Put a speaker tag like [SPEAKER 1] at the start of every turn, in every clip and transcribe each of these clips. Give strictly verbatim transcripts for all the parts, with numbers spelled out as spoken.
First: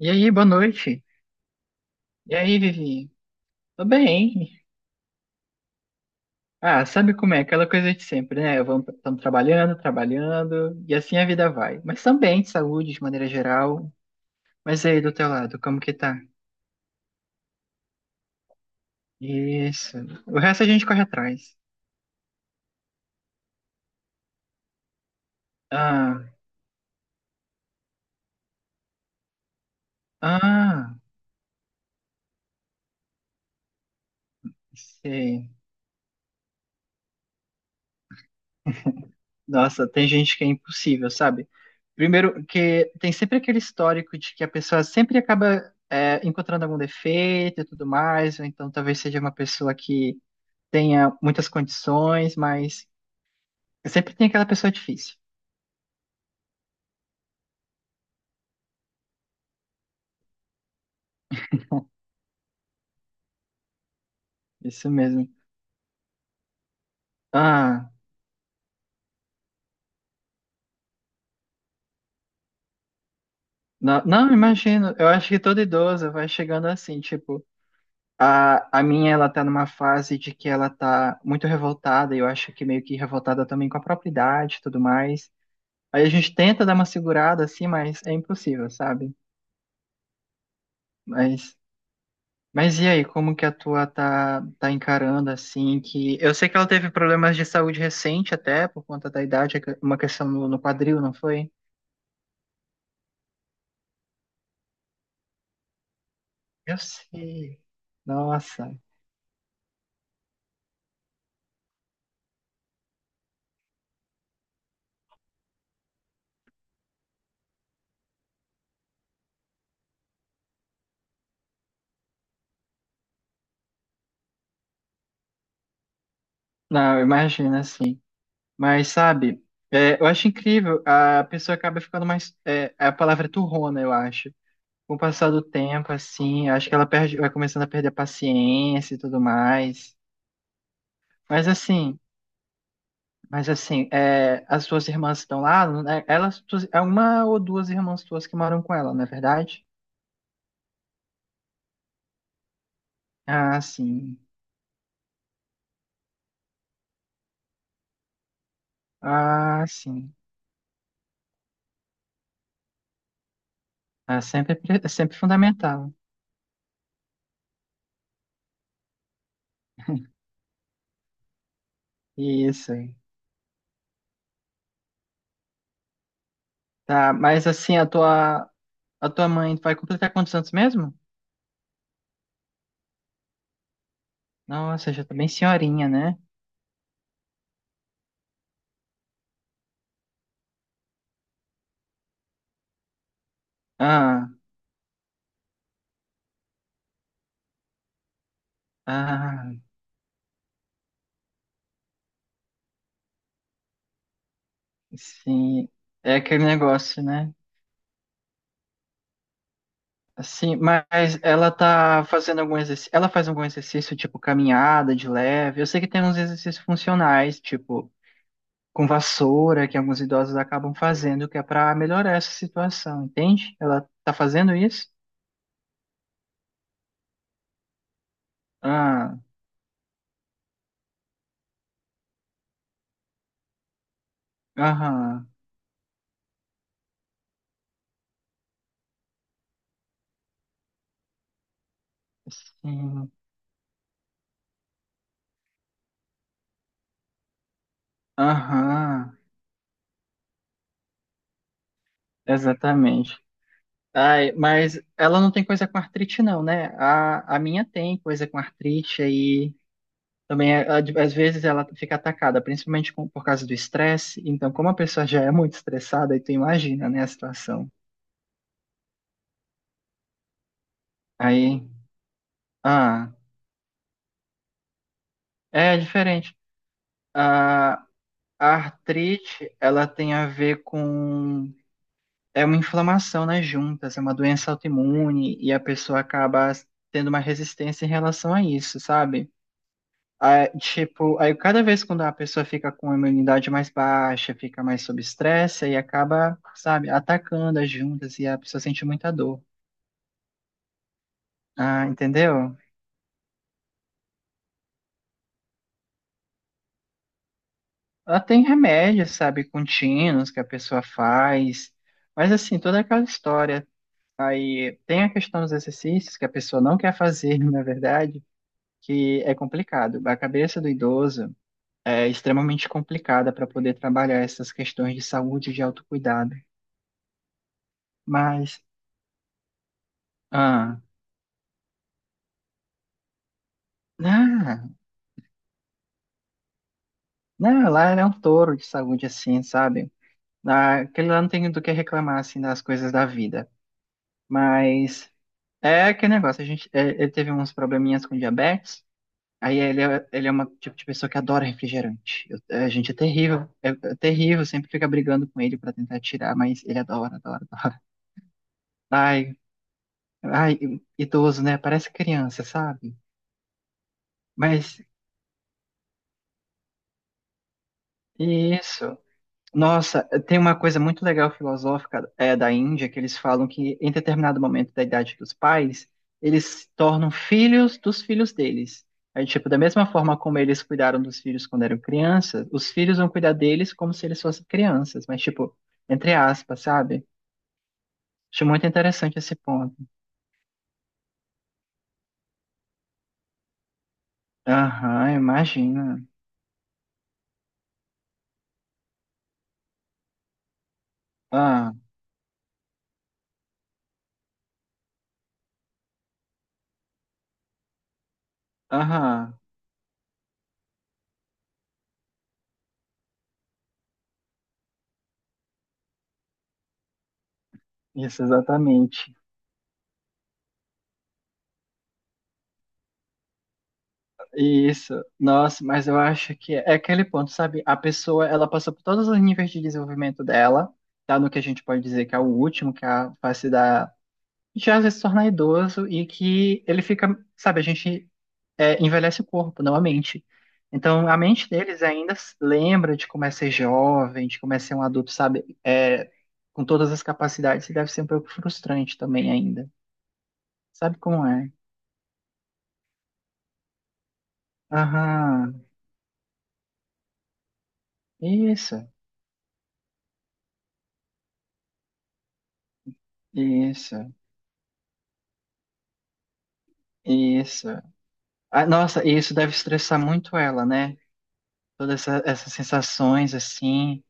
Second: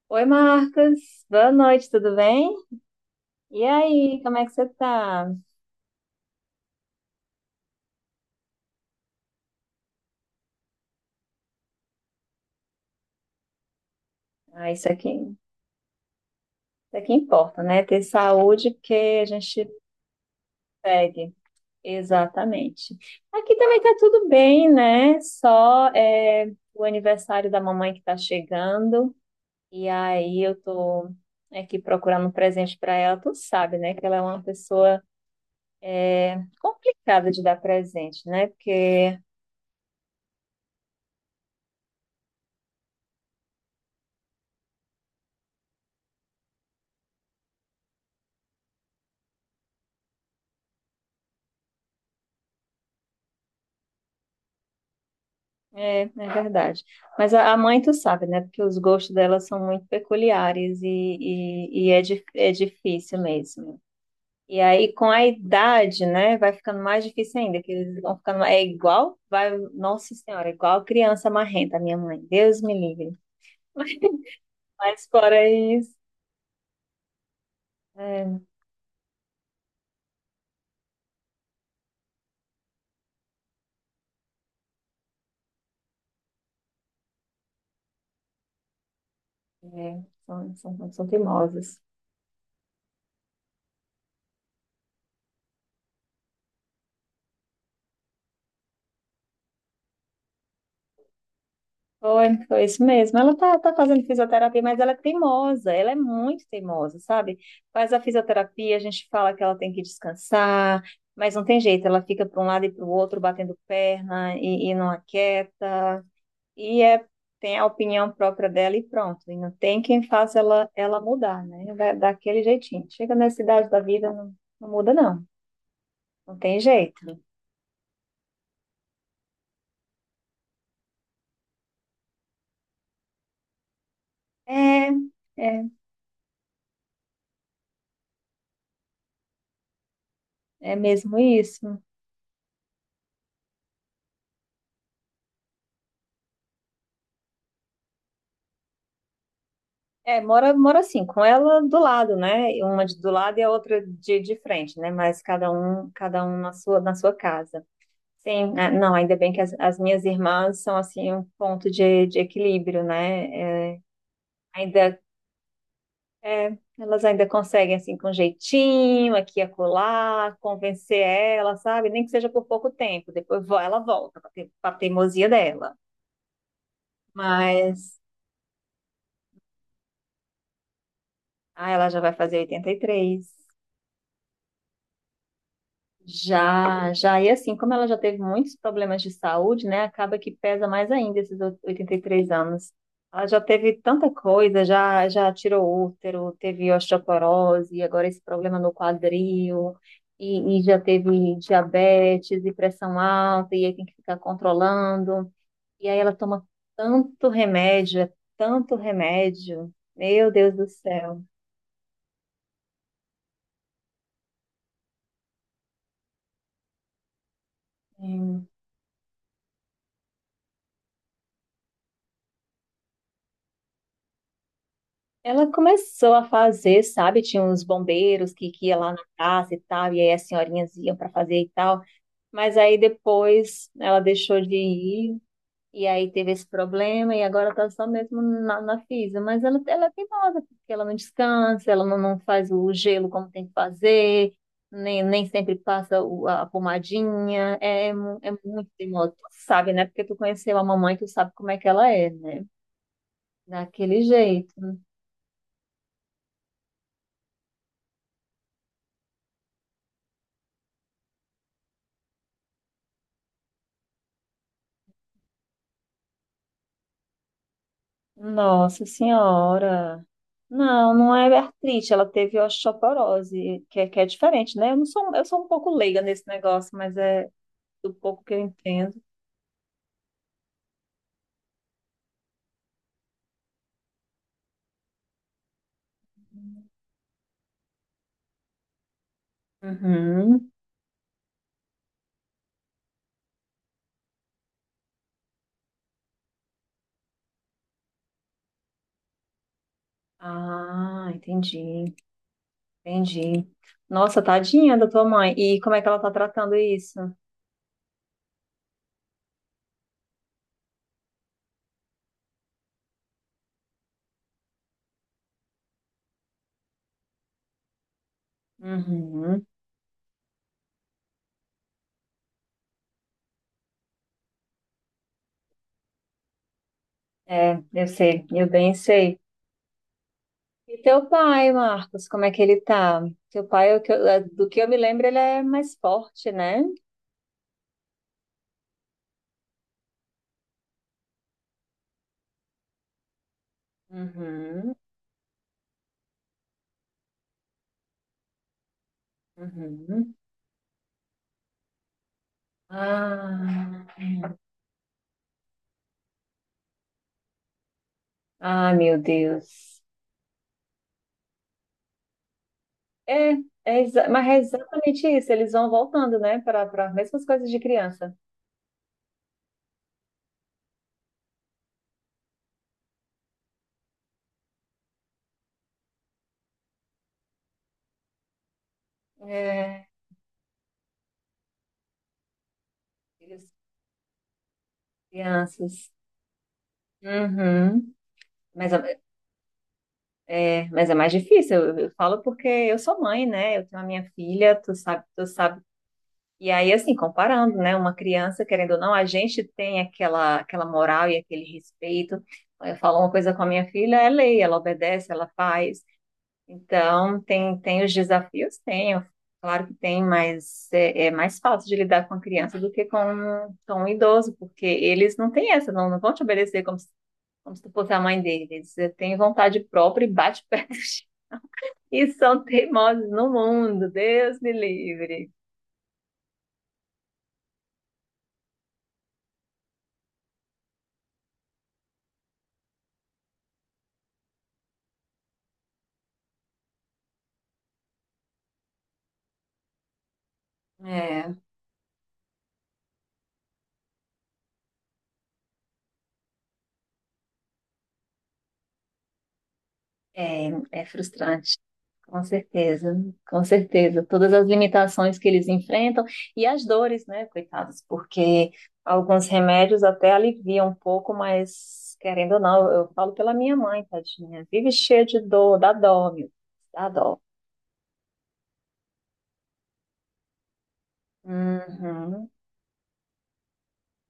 [SPEAKER 1] E
[SPEAKER 2] Oi,
[SPEAKER 1] aí, boa
[SPEAKER 2] Marcos.
[SPEAKER 1] noite.
[SPEAKER 2] Boa noite, tudo
[SPEAKER 1] E
[SPEAKER 2] bem?
[SPEAKER 1] aí, Vivi?
[SPEAKER 2] E
[SPEAKER 1] Tô
[SPEAKER 2] aí, como é que
[SPEAKER 1] bem.
[SPEAKER 2] você tá?
[SPEAKER 1] Ah, sabe como é? Aquela coisa de sempre, né? estamos trabalhando, trabalhando, e assim a vida vai. Mas também de saúde, de maneira geral.
[SPEAKER 2] Ah,
[SPEAKER 1] Mas
[SPEAKER 2] isso
[SPEAKER 1] aí,
[SPEAKER 2] aqui,
[SPEAKER 1] do teu
[SPEAKER 2] isso
[SPEAKER 1] lado, como que tá?
[SPEAKER 2] aqui importa, né? Ter saúde porque a gente
[SPEAKER 1] Isso. O resto a gente corre
[SPEAKER 2] pegue.
[SPEAKER 1] atrás.
[SPEAKER 2] Exatamente. Aqui também tá tudo bem, né? Só
[SPEAKER 1] Ah,
[SPEAKER 2] é, o aniversário da mamãe que tá chegando. E aí eu
[SPEAKER 1] ah,
[SPEAKER 2] tô aqui procurando um presente para ela. Tu sabe, né? Que ela é uma pessoa
[SPEAKER 1] sei.
[SPEAKER 2] complicada de dar presente, né? Porque
[SPEAKER 1] Nossa, tem gente que é impossível, sabe? Primeiro, que tem sempre aquele histórico de que a pessoa sempre acaba é, encontrando algum defeito e tudo mais, ou então talvez seja uma pessoa que tenha muitas condições, mas sempre tem aquela pessoa difícil.
[SPEAKER 2] É, é verdade. Mas a, a mãe, tu sabe, né? Porque os gostos dela são muito peculiares e, e, e é, di- é difícil mesmo. E
[SPEAKER 1] Isso
[SPEAKER 2] aí, com a
[SPEAKER 1] mesmo.
[SPEAKER 2] idade, né? Vai ficando mais difícil ainda, que
[SPEAKER 1] Ah,
[SPEAKER 2] eles vão ficando. É igual, vai, Nossa Senhora, é igual criança marrenta, a minha mãe. Deus me livre.
[SPEAKER 1] não, não, imagino.
[SPEAKER 2] Mas
[SPEAKER 1] Eu acho que
[SPEAKER 2] fora
[SPEAKER 1] todo
[SPEAKER 2] isso,
[SPEAKER 1] idoso vai chegando assim, tipo,
[SPEAKER 2] é,
[SPEAKER 1] a, a minha, ela tá numa fase de que ela tá muito revoltada, e eu acho que meio que revoltada também com a própria idade e tudo mais. Aí a gente tenta dar uma segurada assim, mas é impossível, sabe?
[SPEAKER 2] é, são, são, são
[SPEAKER 1] Mas
[SPEAKER 2] teimosas.
[SPEAKER 1] Mas e aí, como que a tua tá, tá encarando assim que eu sei que ela teve problemas de saúde recente até por conta da idade, é que- uma questão no, no quadril, não foi?
[SPEAKER 2] Foi, foi isso mesmo. Ela tá, tá fazendo fisioterapia, mas ela é teimosa, ela é muito
[SPEAKER 1] Eu
[SPEAKER 2] teimosa, sabe?
[SPEAKER 1] sei.
[SPEAKER 2] Faz a
[SPEAKER 1] Nossa.
[SPEAKER 2] fisioterapia, a gente fala que ela tem que descansar, mas não tem jeito, ela fica para um lado e para o outro, batendo perna e, e não aquieta, e é, tem a opinião própria dela e pronto. E não tem quem faça ela, ela mudar, né? Da- Daquele jeitinho. Chega nessa idade da vida, não, não muda, não. Não tem
[SPEAKER 1] Não,
[SPEAKER 2] jeito.
[SPEAKER 1] imagina assim. Mas sabe, é, eu acho incrível, a pessoa acaba ficando mais é, é a palavra é turrona, eu acho.
[SPEAKER 2] É,
[SPEAKER 1] Com o passar do
[SPEAKER 2] é,
[SPEAKER 1] tempo assim, acho que ela perde, vai começando a perder a paciência e tudo mais.
[SPEAKER 2] é mesmo
[SPEAKER 1] Mas
[SPEAKER 2] isso.
[SPEAKER 1] assim, Mas assim, é, as suas irmãs estão lá, né? Elas, tu- é uma ou duas irmãs tuas que moram com ela, não é verdade?
[SPEAKER 2] É, mora, mora assim, com ela do lado, né? Uma de- do lado e a
[SPEAKER 1] Ah,
[SPEAKER 2] outra
[SPEAKER 1] sim.
[SPEAKER 2] de, de frente, né? Mas cada um, cada um na sua, na sua casa. Sim, é, não, ainda bem que as,
[SPEAKER 1] Ah,
[SPEAKER 2] as minhas
[SPEAKER 1] sim.
[SPEAKER 2] irmãs são assim um ponto de, de equilíbrio, né? É,
[SPEAKER 1] É sempre, pre- é
[SPEAKER 2] ainda,
[SPEAKER 1] sempre fundamental.
[SPEAKER 2] é, elas ainda conseguem assim com jeitinho, aqui e acolá, convencer ela, sabe? Nem que seja por pouco
[SPEAKER 1] Isso aí.
[SPEAKER 2] tempo, depois vo- ela volta para a teimosia dela.
[SPEAKER 1] Tá, mas assim, a
[SPEAKER 2] Mas,
[SPEAKER 1] tua, a tua mãe vai completar quantos anos mesmo?
[SPEAKER 2] ah, ela já vai fazer oitenta e três.
[SPEAKER 1] Nossa, já tá bem senhorinha, né?
[SPEAKER 2] Já, já, e assim, como ela já teve muitos problemas de saúde, né, acaba que pesa mais ainda esses o- oitenta e três anos. Ela já teve tanta
[SPEAKER 1] Ah,
[SPEAKER 2] coisa, já, já tirou útero, teve osteoporose, agora esse problema no
[SPEAKER 1] ah,
[SPEAKER 2] quadril, e, e já teve diabetes e pressão alta, e aí tem que ficar controlando.
[SPEAKER 1] sim.
[SPEAKER 2] E aí ela
[SPEAKER 1] É aquele
[SPEAKER 2] toma
[SPEAKER 1] negócio,
[SPEAKER 2] tanto
[SPEAKER 1] né?
[SPEAKER 2] remédio, é tanto remédio. Meu Deus
[SPEAKER 1] Sim,
[SPEAKER 2] do
[SPEAKER 1] mas
[SPEAKER 2] céu.
[SPEAKER 1] ela tá fazendo algum exercício. Ela faz algum exercício, tipo caminhada de leve. Eu sei que tem uns exercícios funcionais, tipo
[SPEAKER 2] É.
[SPEAKER 1] com vassoura, que alguns idosos acabam fazendo, que é pra melhorar essa situação, entende? Ela tá fazendo isso?
[SPEAKER 2] Ela começou a fazer, sabe? Tinha uns bombeiros que, que ia lá na
[SPEAKER 1] Ah,
[SPEAKER 2] casa e tal, e aí as senhorinhas iam para fazer e tal. Mas aí depois ela deixou de ir,
[SPEAKER 1] aham.
[SPEAKER 2] e aí teve esse problema, e agora tá só mesmo na, na fisa. Mas ela, ela é teimosa, porque ela não descansa, ela não, não faz o gelo
[SPEAKER 1] Sim,
[SPEAKER 2] como tem que fazer, nem, nem sempre passa o- a pomadinha. É, mu- é muito
[SPEAKER 1] aham.
[SPEAKER 2] teimosa. Tu sabe, né? Porque tu conheceu a mamãe, tu sabe como é que ela é, né?
[SPEAKER 1] Exatamente.
[SPEAKER 2] Daquele
[SPEAKER 1] Ai,
[SPEAKER 2] jeito.
[SPEAKER 1] mas ela não tem coisa com artrite, não, né? A, a minha tem coisa com artrite aí. Também, é, a- às vezes, ela fica atacada, principalmente com- por causa do estresse. Então, como a pessoa já é muito estressada, aí tu imagina, né, a situação.
[SPEAKER 2] Nossa Senhora. Não, não é
[SPEAKER 1] Aí,
[SPEAKER 2] artrite, ela teve
[SPEAKER 1] ah,
[SPEAKER 2] osteoporose, que é, que é diferente, né? Eu não sou, eu sou um pouco
[SPEAKER 1] é
[SPEAKER 2] leiga nesse
[SPEAKER 1] diferente.
[SPEAKER 2] negócio, mas é
[SPEAKER 1] A,
[SPEAKER 2] do pouco que eu
[SPEAKER 1] a
[SPEAKER 2] entendo.
[SPEAKER 1] artrite, ela tem a ver com... É uma inflamação nas juntas, é uma doença autoimune, e a pessoa acaba tendo uma resistência em relação a isso, sabe? Aí,
[SPEAKER 2] Uhum.
[SPEAKER 1] tipo, aí cada vez quando a pessoa fica com a imunidade mais baixa, fica mais sob estresse, aí acaba, sabe, atacando as juntas e a pessoa sente muita dor.
[SPEAKER 2] Ah,
[SPEAKER 1] Ah,
[SPEAKER 2] entendi,
[SPEAKER 1] entendeu?
[SPEAKER 2] entendi. Nossa, tadinha da tua mãe. E como é que ela tá tratando isso?
[SPEAKER 1] Ela tem remédios, sabe, contínuos que a pessoa faz, mas assim, toda aquela história. Aí tem a questão dos exercícios que a pessoa não quer fazer, na verdade, que é
[SPEAKER 2] Uhum.
[SPEAKER 1] complicado. A cabeça do idoso é extremamente complicada para poder trabalhar essas questões de saúde e de autocuidado.
[SPEAKER 2] É, eu sei, eu
[SPEAKER 1] Mas.
[SPEAKER 2] bem sei. E
[SPEAKER 1] Ah,
[SPEAKER 2] teu pai, Marcos, como é que ele tá? Teu pai, é o que eu- é, do que eu
[SPEAKER 1] não,
[SPEAKER 2] me lembro, ele é mais forte, né?
[SPEAKER 1] não, lá ele é um touro de saúde, assim, sabe? Ah, Aquele lá não tem do que reclamar, assim, das coisas da vida.
[SPEAKER 2] Uhum,
[SPEAKER 1] Mas é aquele negócio, a gente, é, ele teve uns probleminhas com diabetes, aí ele é,
[SPEAKER 2] uhum.
[SPEAKER 1] ele é uma tipo de pessoa que adora refrigerante. Eu- é, a gente é terrível, é,
[SPEAKER 2] Ah,
[SPEAKER 1] é
[SPEAKER 2] hum.
[SPEAKER 1] terrível, sempre fica brigando com ele pra tentar tirar, mas ele adora, adora, adora.
[SPEAKER 2] Ah, meu
[SPEAKER 1] Ai,
[SPEAKER 2] Deus.
[SPEAKER 1] ai, idoso, né? Parece criança, sabe?
[SPEAKER 2] É, é exa- mas é
[SPEAKER 1] Mas
[SPEAKER 2] exatamente isso. Eles vão voltando, né, para para as mesmas coisas de criança.
[SPEAKER 1] isso. Nossa, tem uma coisa muito legal filosófica é, da Índia, que eles falam que em determinado momento da idade dos pais, eles se tornam filhos dos filhos deles. Aí, tipo, da mesma
[SPEAKER 2] É,
[SPEAKER 1] forma como eles cuidaram dos filhos quando eram crianças, os filhos vão cuidar
[SPEAKER 2] eles-
[SPEAKER 1] deles como se eles fossem crianças, mas, tipo,
[SPEAKER 2] crianças.
[SPEAKER 1] entre aspas, sabe?
[SPEAKER 2] Uhum.
[SPEAKER 1] Acho muito
[SPEAKER 2] Mas é,
[SPEAKER 1] interessante esse ponto.
[SPEAKER 2] é, mas é mais difícil. Eu, eu falo porque eu sou mãe, né? Eu tenho a minha filha, tu sabe,
[SPEAKER 1] Aham,
[SPEAKER 2] tu sabe.
[SPEAKER 1] imagina.
[SPEAKER 2] E aí, assim, comparando, né? Uma criança, querendo ou não, a gente tem aquela, aquela moral e aquele
[SPEAKER 1] Ah,
[SPEAKER 2] respeito. Eu falo uma coisa com a minha filha, é lei, ela obedece, ela faz. Então, tem, tem os desafios? Tem, eu-
[SPEAKER 1] aham,
[SPEAKER 2] claro que tem, mas é, é mais fácil de lidar com a criança do que com, com um idoso, porque eles não têm essa, não, não vão te obedecer como se, como se tu fosse a mãe
[SPEAKER 1] isso
[SPEAKER 2] deles. Eles eh,
[SPEAKER 1] exatamente.
[SPEAKER 2] têm vontade própria e bate pé no chão. E são teimosos no mundo, Deus me
[SPEAKER 1] Isso,
[SPEAKER 2] livre.
[SPEAKER 1] nossa, mas eu acho que é é aquele ponto, sabe? A pessoa, ela passou por todos os níveis de desenvolvimento dela, tá no que a gente pode dizer que é o último, que é a fase da... Já às vezes se tornar idoso e que ele fica, sabe, a gente é, envelhece o corpo, não a mente. Então, a
[SPEAKER 2] É,
[SPEAKER 1] mente deles ainda se lembra de como é ser jovem, de como é ser um adulto, sabe? É, com todas as capacidades, e deve ser um pouco frustrante também ainda.
[SPEAKER 2] é, é
[SPEAKER 1] Sabe como é?
[SPEAKER 2] frustrante. Com certeza, com certeza. Todas as limitações que eles
[SPEAKER 1] Aham,
[SPEAKER 2] enfrentam e as dores, né, coitados, porque
[SPEAKER 1] isso,
[SPEAKER 2] alguns remédios até aliviam um pouco, mas querendo ou não, eu falo pela minha mãe,
[SPEAKER 1] isso,
[SPEAKER 2] tadinha, vive cheia de dor, dá dó, meu, dá dó.
[SPEAKER 1] isso. Ah, nossa, e isso deve estressar muito ela, né? Todas essa-
[SPEAKER 2] Uhum,
[SPEAKER 1] essas sensações assim.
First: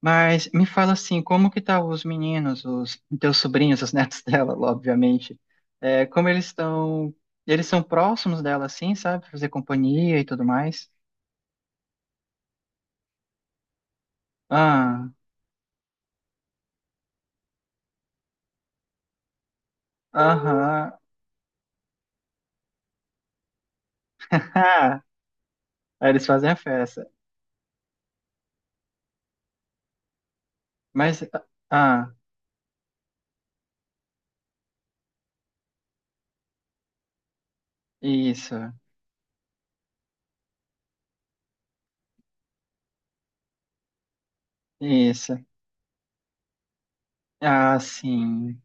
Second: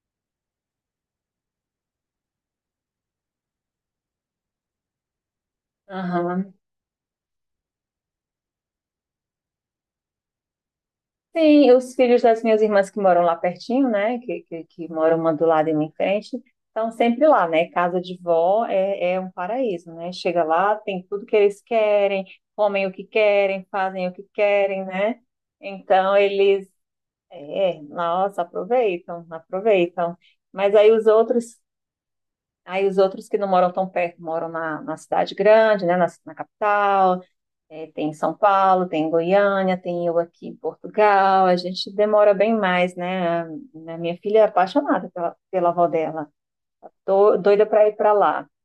[SPEAKER 1] Mas me fala assim, como que tá os meninos, os teus sobrinhos, os netos dela, obviamente. É, como eles
[SPEAKER 2] aham.
[SPEAKER 1] estão, eles são próximos dela assim, sabe? Fazer companhia e tudo mais.
[SPEAKER 2] Sim, os filhos das minhas irmãs que moram lá pertinho, né? Que, que, que
[SPEAKER 1] Ah,
[SPEAKER 2] moram uma do lado e uma em frente, estão sempre lá, né? Casa de vó é, é um paraíso, né? Chega lá,
[SPEAKER 1] aham.
[SPEAKER 2] tem tudo que eles querem, comem o que querem, fazem o que querem,
[SPEAKER 1] Ah,
[SPEAKER 2] né?
[SPEAKER 1] aí
[SPEAKER 2] Então
[SPEAKER 1] eles fazem a
[SPEAKER 2] eles,
[SPEAKER 1] festa.
[SPEAKER 2] é, nossa, aproveitam, aproveitam. Mas aí os
[SPEAKER 1] Mas
[SPEAKER 2] outros,
[SPEAKER 1] ah,
[SPEAKER 2] aí os outros que não moram tão perto, moram na, na cidade grande, né? Na, na capital é, tem em São
[SPEAKER 1] isso,
[SPEAKER 2] Paulo, tem em Goiânia, tem eu aqui em Portugal. A gente demora bem mais, né? A a minha filha é apaixonada pela,
[SPEAKER 1] isso.
[SPEAKER 2] pela avó dela. Tô doida
[SPEAKER 1] Ah,
[SPEAKER 2] para ir para lá,
[SPEAKER 1] sim.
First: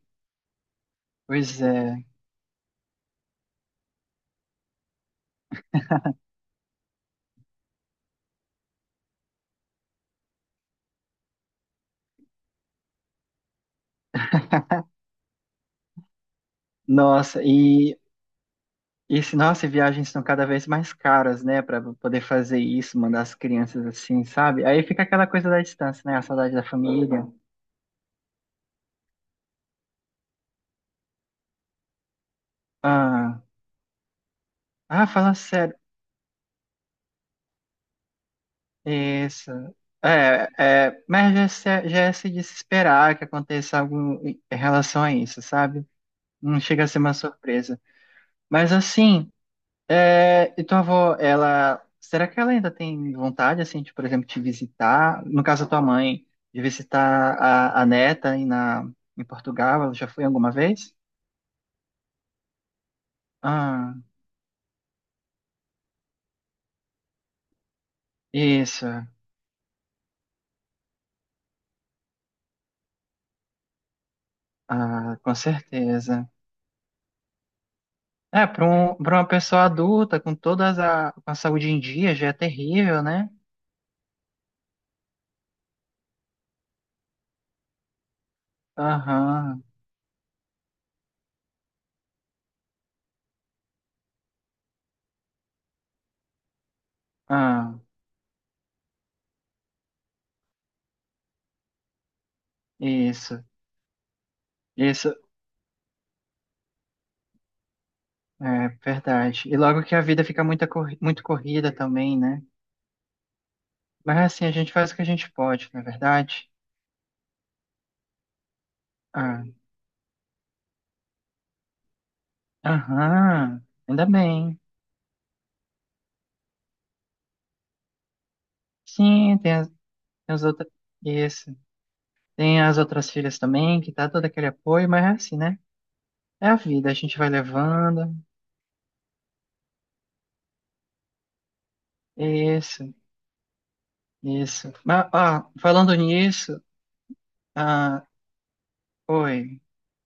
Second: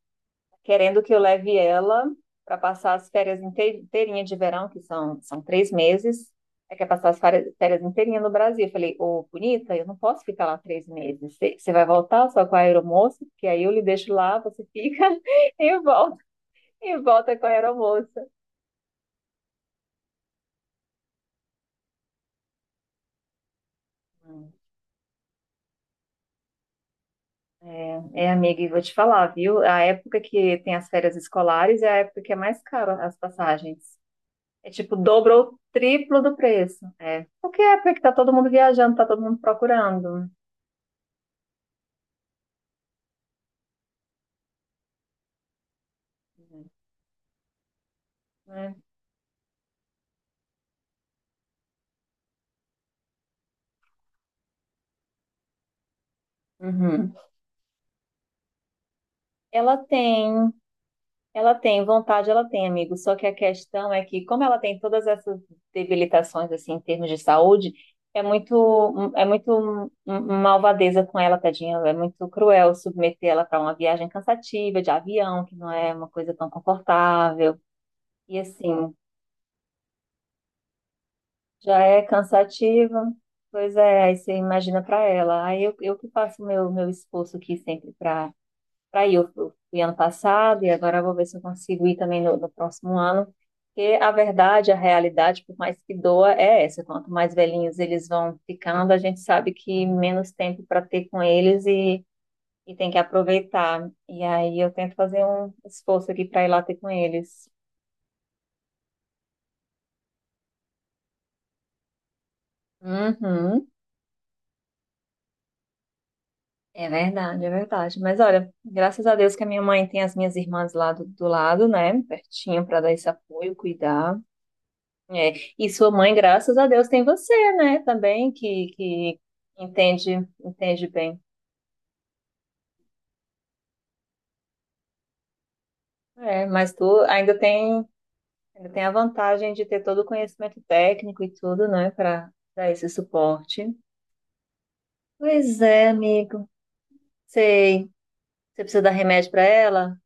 [SPEAKER 2] querendo que eu leve
[SPEAKER 1] Pois
[SPEAKER 2] ela
[SPEAKER 1] é.
[SPEAKER 2] para passar as férias inte- inteirinha de verão, que são, são três meses. É quer passar as férias férias inteirinha no Brasil. Eu falei, ô, bonita, eu não posso ficar lá três meses. Você você vai voltar só com a aeromoça, porque aí eu lhe deixo lá, você fica e volta, e volta
[SPEAKER 1] Nossa,
[SPEAKER 2] com a
[SPEAKER 1] e
[SPEAKER 2] aeromoça.
[SPEAKER 1] E se, nossa, e viagens estão cada vez mais caras, né, para poder fazer isso, mandar as crianças assim, sabe? Aí fica aquela coisa da distância, né, a saudade da família.
[SPEAKER 2] É, é, amiga, e vou te falar, viu? A época que tem as férias escolares é a época que é mais cara as
[SPEAKER 1] Ah,
[SPEAKER 2] passagens. É tipo
[SPEAKER 1] ah,
[SPEAKER 2] dobro
[SPEAKER 1] fala
[SPEAKER 2] ou
[SPEAKER 1] sério,
[SPEAKER 2] triplo do preço. É. Porque é porque tá todo mundo viajando, tá todo mundo
[SPEAKER 1] isso.
[SPEAKER 2] procurando.
[SPEAKER 1] É, é, mas já, se- já é se desesperar que aconteça algo em relação a isso, sabe? Não chega a ser uma surpresa. Mas
[SPEAKER 2] Né?
[SPEAKER 1] assim. É, e tua avó, ela, será que ela ainda tem vontade, assim, de, por exemplo, te visitar? No caso da tua mãe, de
[SPEAKER 2] Uhum.
[SPEAKER 1] visitar a, a neta aí na, em
[SPEAKER 2] Ela
[SPEAKER 1] Portugal, ela já foi
[SPEAKER 2] tem.
[SPEAKER 1] alguma vez?
[SPEAKER 2] Ela tem vontade, ela tem, amigo. Só que a questão
[SPEAKER 1] Ah,
[SPEAKER 2] é que, como ela tem todas essas debilitações assim em termos de saúde, é
[SPEAKER 1] isso,
[SPEAKER 2] muito é muito um, um malvadeza com ela, tadinha. É muito cruel submeter ela para uma viagem cansativa de
[SPEAKER 1] ah, com
[SPEAKER 2] avião, que não é uma
[SPEAKER 1] certeza.
[SPEAKER 2] coisa tão confortável. E
[SPEAKER 1] É, para
[SPEAKER 2] assim,
[SPEAKER 1] um, para uma pessoa adulta, com todas a, com a saúde
[SPEAKER 2] já
[SPEAKER 1] em
[SPEAKER 2] é
[SPEAKER 1] dia, já é terrível,
[SPEAKER 2] cansativa.
[SPEAKER 1] né?
[SPEAKER 2] Pois é, aí você imagina para ela. Aí eu, eu que faço meu meu esforço aqui sempre para para ir. Eu eu
[SPEAKER 1] Aham,
[SPEAKER 2] fui ano passado e agora eu vou ver se eu consigo ir também no, no próximo ano. Porque a verdade, a realidade, por mais que doa, é essa. Quanto mais velhinhos
[SPEAKER 1] ah,
[SPEAKER 2] eles vão ficando, a gente sabe que menos tempo para ter com eles e, e tem que
[SPEAKER 1] isso,
[SPEAKER 2] aproveitar. E aí eu tento
[SPEAKER 1] isso,
[SPEAKER 2] fazer um esforço aqui para ir lá ter com eles.
[SPEAKER 1] é verdade. E logo que a vida fica muita, corri- muito corrida também, né?
[SPEAKER 2] Uhum.
[SPEAKER 1] Mas assim, a gente faz o que a gente pode, não é verdade?
[SPEAKER 2] É verdade, é verdade. Mas olha, graças a Deus que
[SPEAKER 1] Ah,
[SPEAKER 2] a minha mãe tem as minhas irmãs lá do, do lado, né? Pertinho para dar esse apoio,
[SPEAKER 1] aham, ainda
[SPEAKER 2] cuidar.
[SPEAKER 1] bem.
[SPEAKER 2] É, e sua mãe, graças a Deus, tem você, né? Também que, que
[SPEAKER 1] Sim, tem as, tem
[SPEAKER 2] entende,
[SPEAKER 1] as outras.
[SPEAKER 2] entende bem.
[SPEAKER 1] Isso. Tem as outras filhas também, que tá todo aquele apoio, mas é assim, né?
[SPEAKER 2] É,
[SPEAKER 1] É a
[SPEAKER 2] mas
[SPEAKER 1] vida, a
[SPEAKER 2] tu
[SPEAKER 1] gente vai
[SPEAKER 2] ainda tem,
[SPEAKER 1] levando.
[SPEAKER 2] ainda tem a vantagem de ter todo o conhecimento técnico e tudo, né? Para dar
[SPEAKER 1] Isso,
[SPEAKER 2] esse suporte.
[SPEAKER 1] isso. Mas, ó,
[SPEAKER 2] Pois é,
[SPEAKER 1] falando
[SPEAKER 2] amigo.
[SPEAKER 1] nisso,
[SPEAKER 2] Sei.
[SPEAKER 1] ah,
[SPEAKER 2] Você precisa dar remédio para
[SPEAKER 1] oi,
[SPEAKER 2] ela?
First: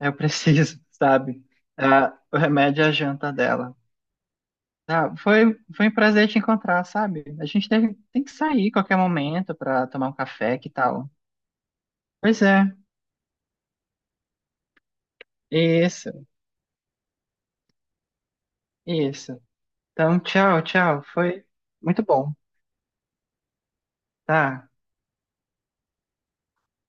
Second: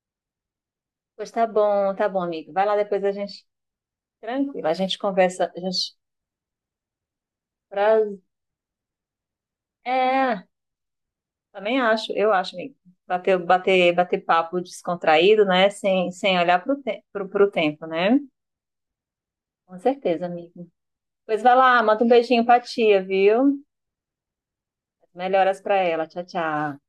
[SPEAKER 1] eu preciso,
[SPEAKER 2] Pois
[SPEAKER 1] sabe?
[SPEAKER 2] tá bom, tá
[SPEAKER 1] Ah,
[SPEAKER 2] bom,
[SPEAKER 1] o
[SPEAKER 2] amigo. Vai lá
[SPEAKER 1] remédio é a
[SPEAKER 2] depois a
[SPEAKER 1] janta
[SPEAKER 2] gente.
[SPEAKER 1] dela.
[SPEAKER 2] Tranquilo, a gente
[SPEAKER 1] Ah,
[SPEAKER 2] conversa.
[SPEAKER 1] foi,
[SPEAKER 2] A
[SPEAKER 1] foi
[SPEAKER 2] gente...
[SPEAKER 1] um prazer te encontrar, sabe? A gente deve,
[SPEAKER 2] pra-
[SPEAKER 1] tem que sair qualquer momento pra tomar um
[SPEAKER 2] É,
[SPEAKER 1] café, que tal?
[SPEAKER 2] também acho, eu
[SPEAKER 1] Pois
[SPEAKER 2] acho,
[SPEAKER 1] é.
[SPEAKER 2] amigo. Bater, bater, bater papo descontraído, né? Sem,
[SPEAKER 1] Isso,
[SPEAKER 2] sem olhar pro, te pro, pro tempo, né?
[SPEAKER 1] isso.
[SPEAKER 2] Com
[SPEAKER 1] Então,
[SPEAKER 2] certeza,
[SPEAKER 1] tchau,
[SPEAKER 2] amigo.
[SPEAKER 1] tchau.
[SPEAKER 2] Pois
[SPEAKER 1] Foi
[SPEAKER 2] vai lá, manda
[SPEAKER 1] muito
[SPEAKER 2] um
[SPEAKER 1] bom,
[SPEAKER 2] beijinho pra tia, viu?
[SPEAKER 1] tá?
[SPEAKER 2] Melhoras pra ela. Tchau, tchau.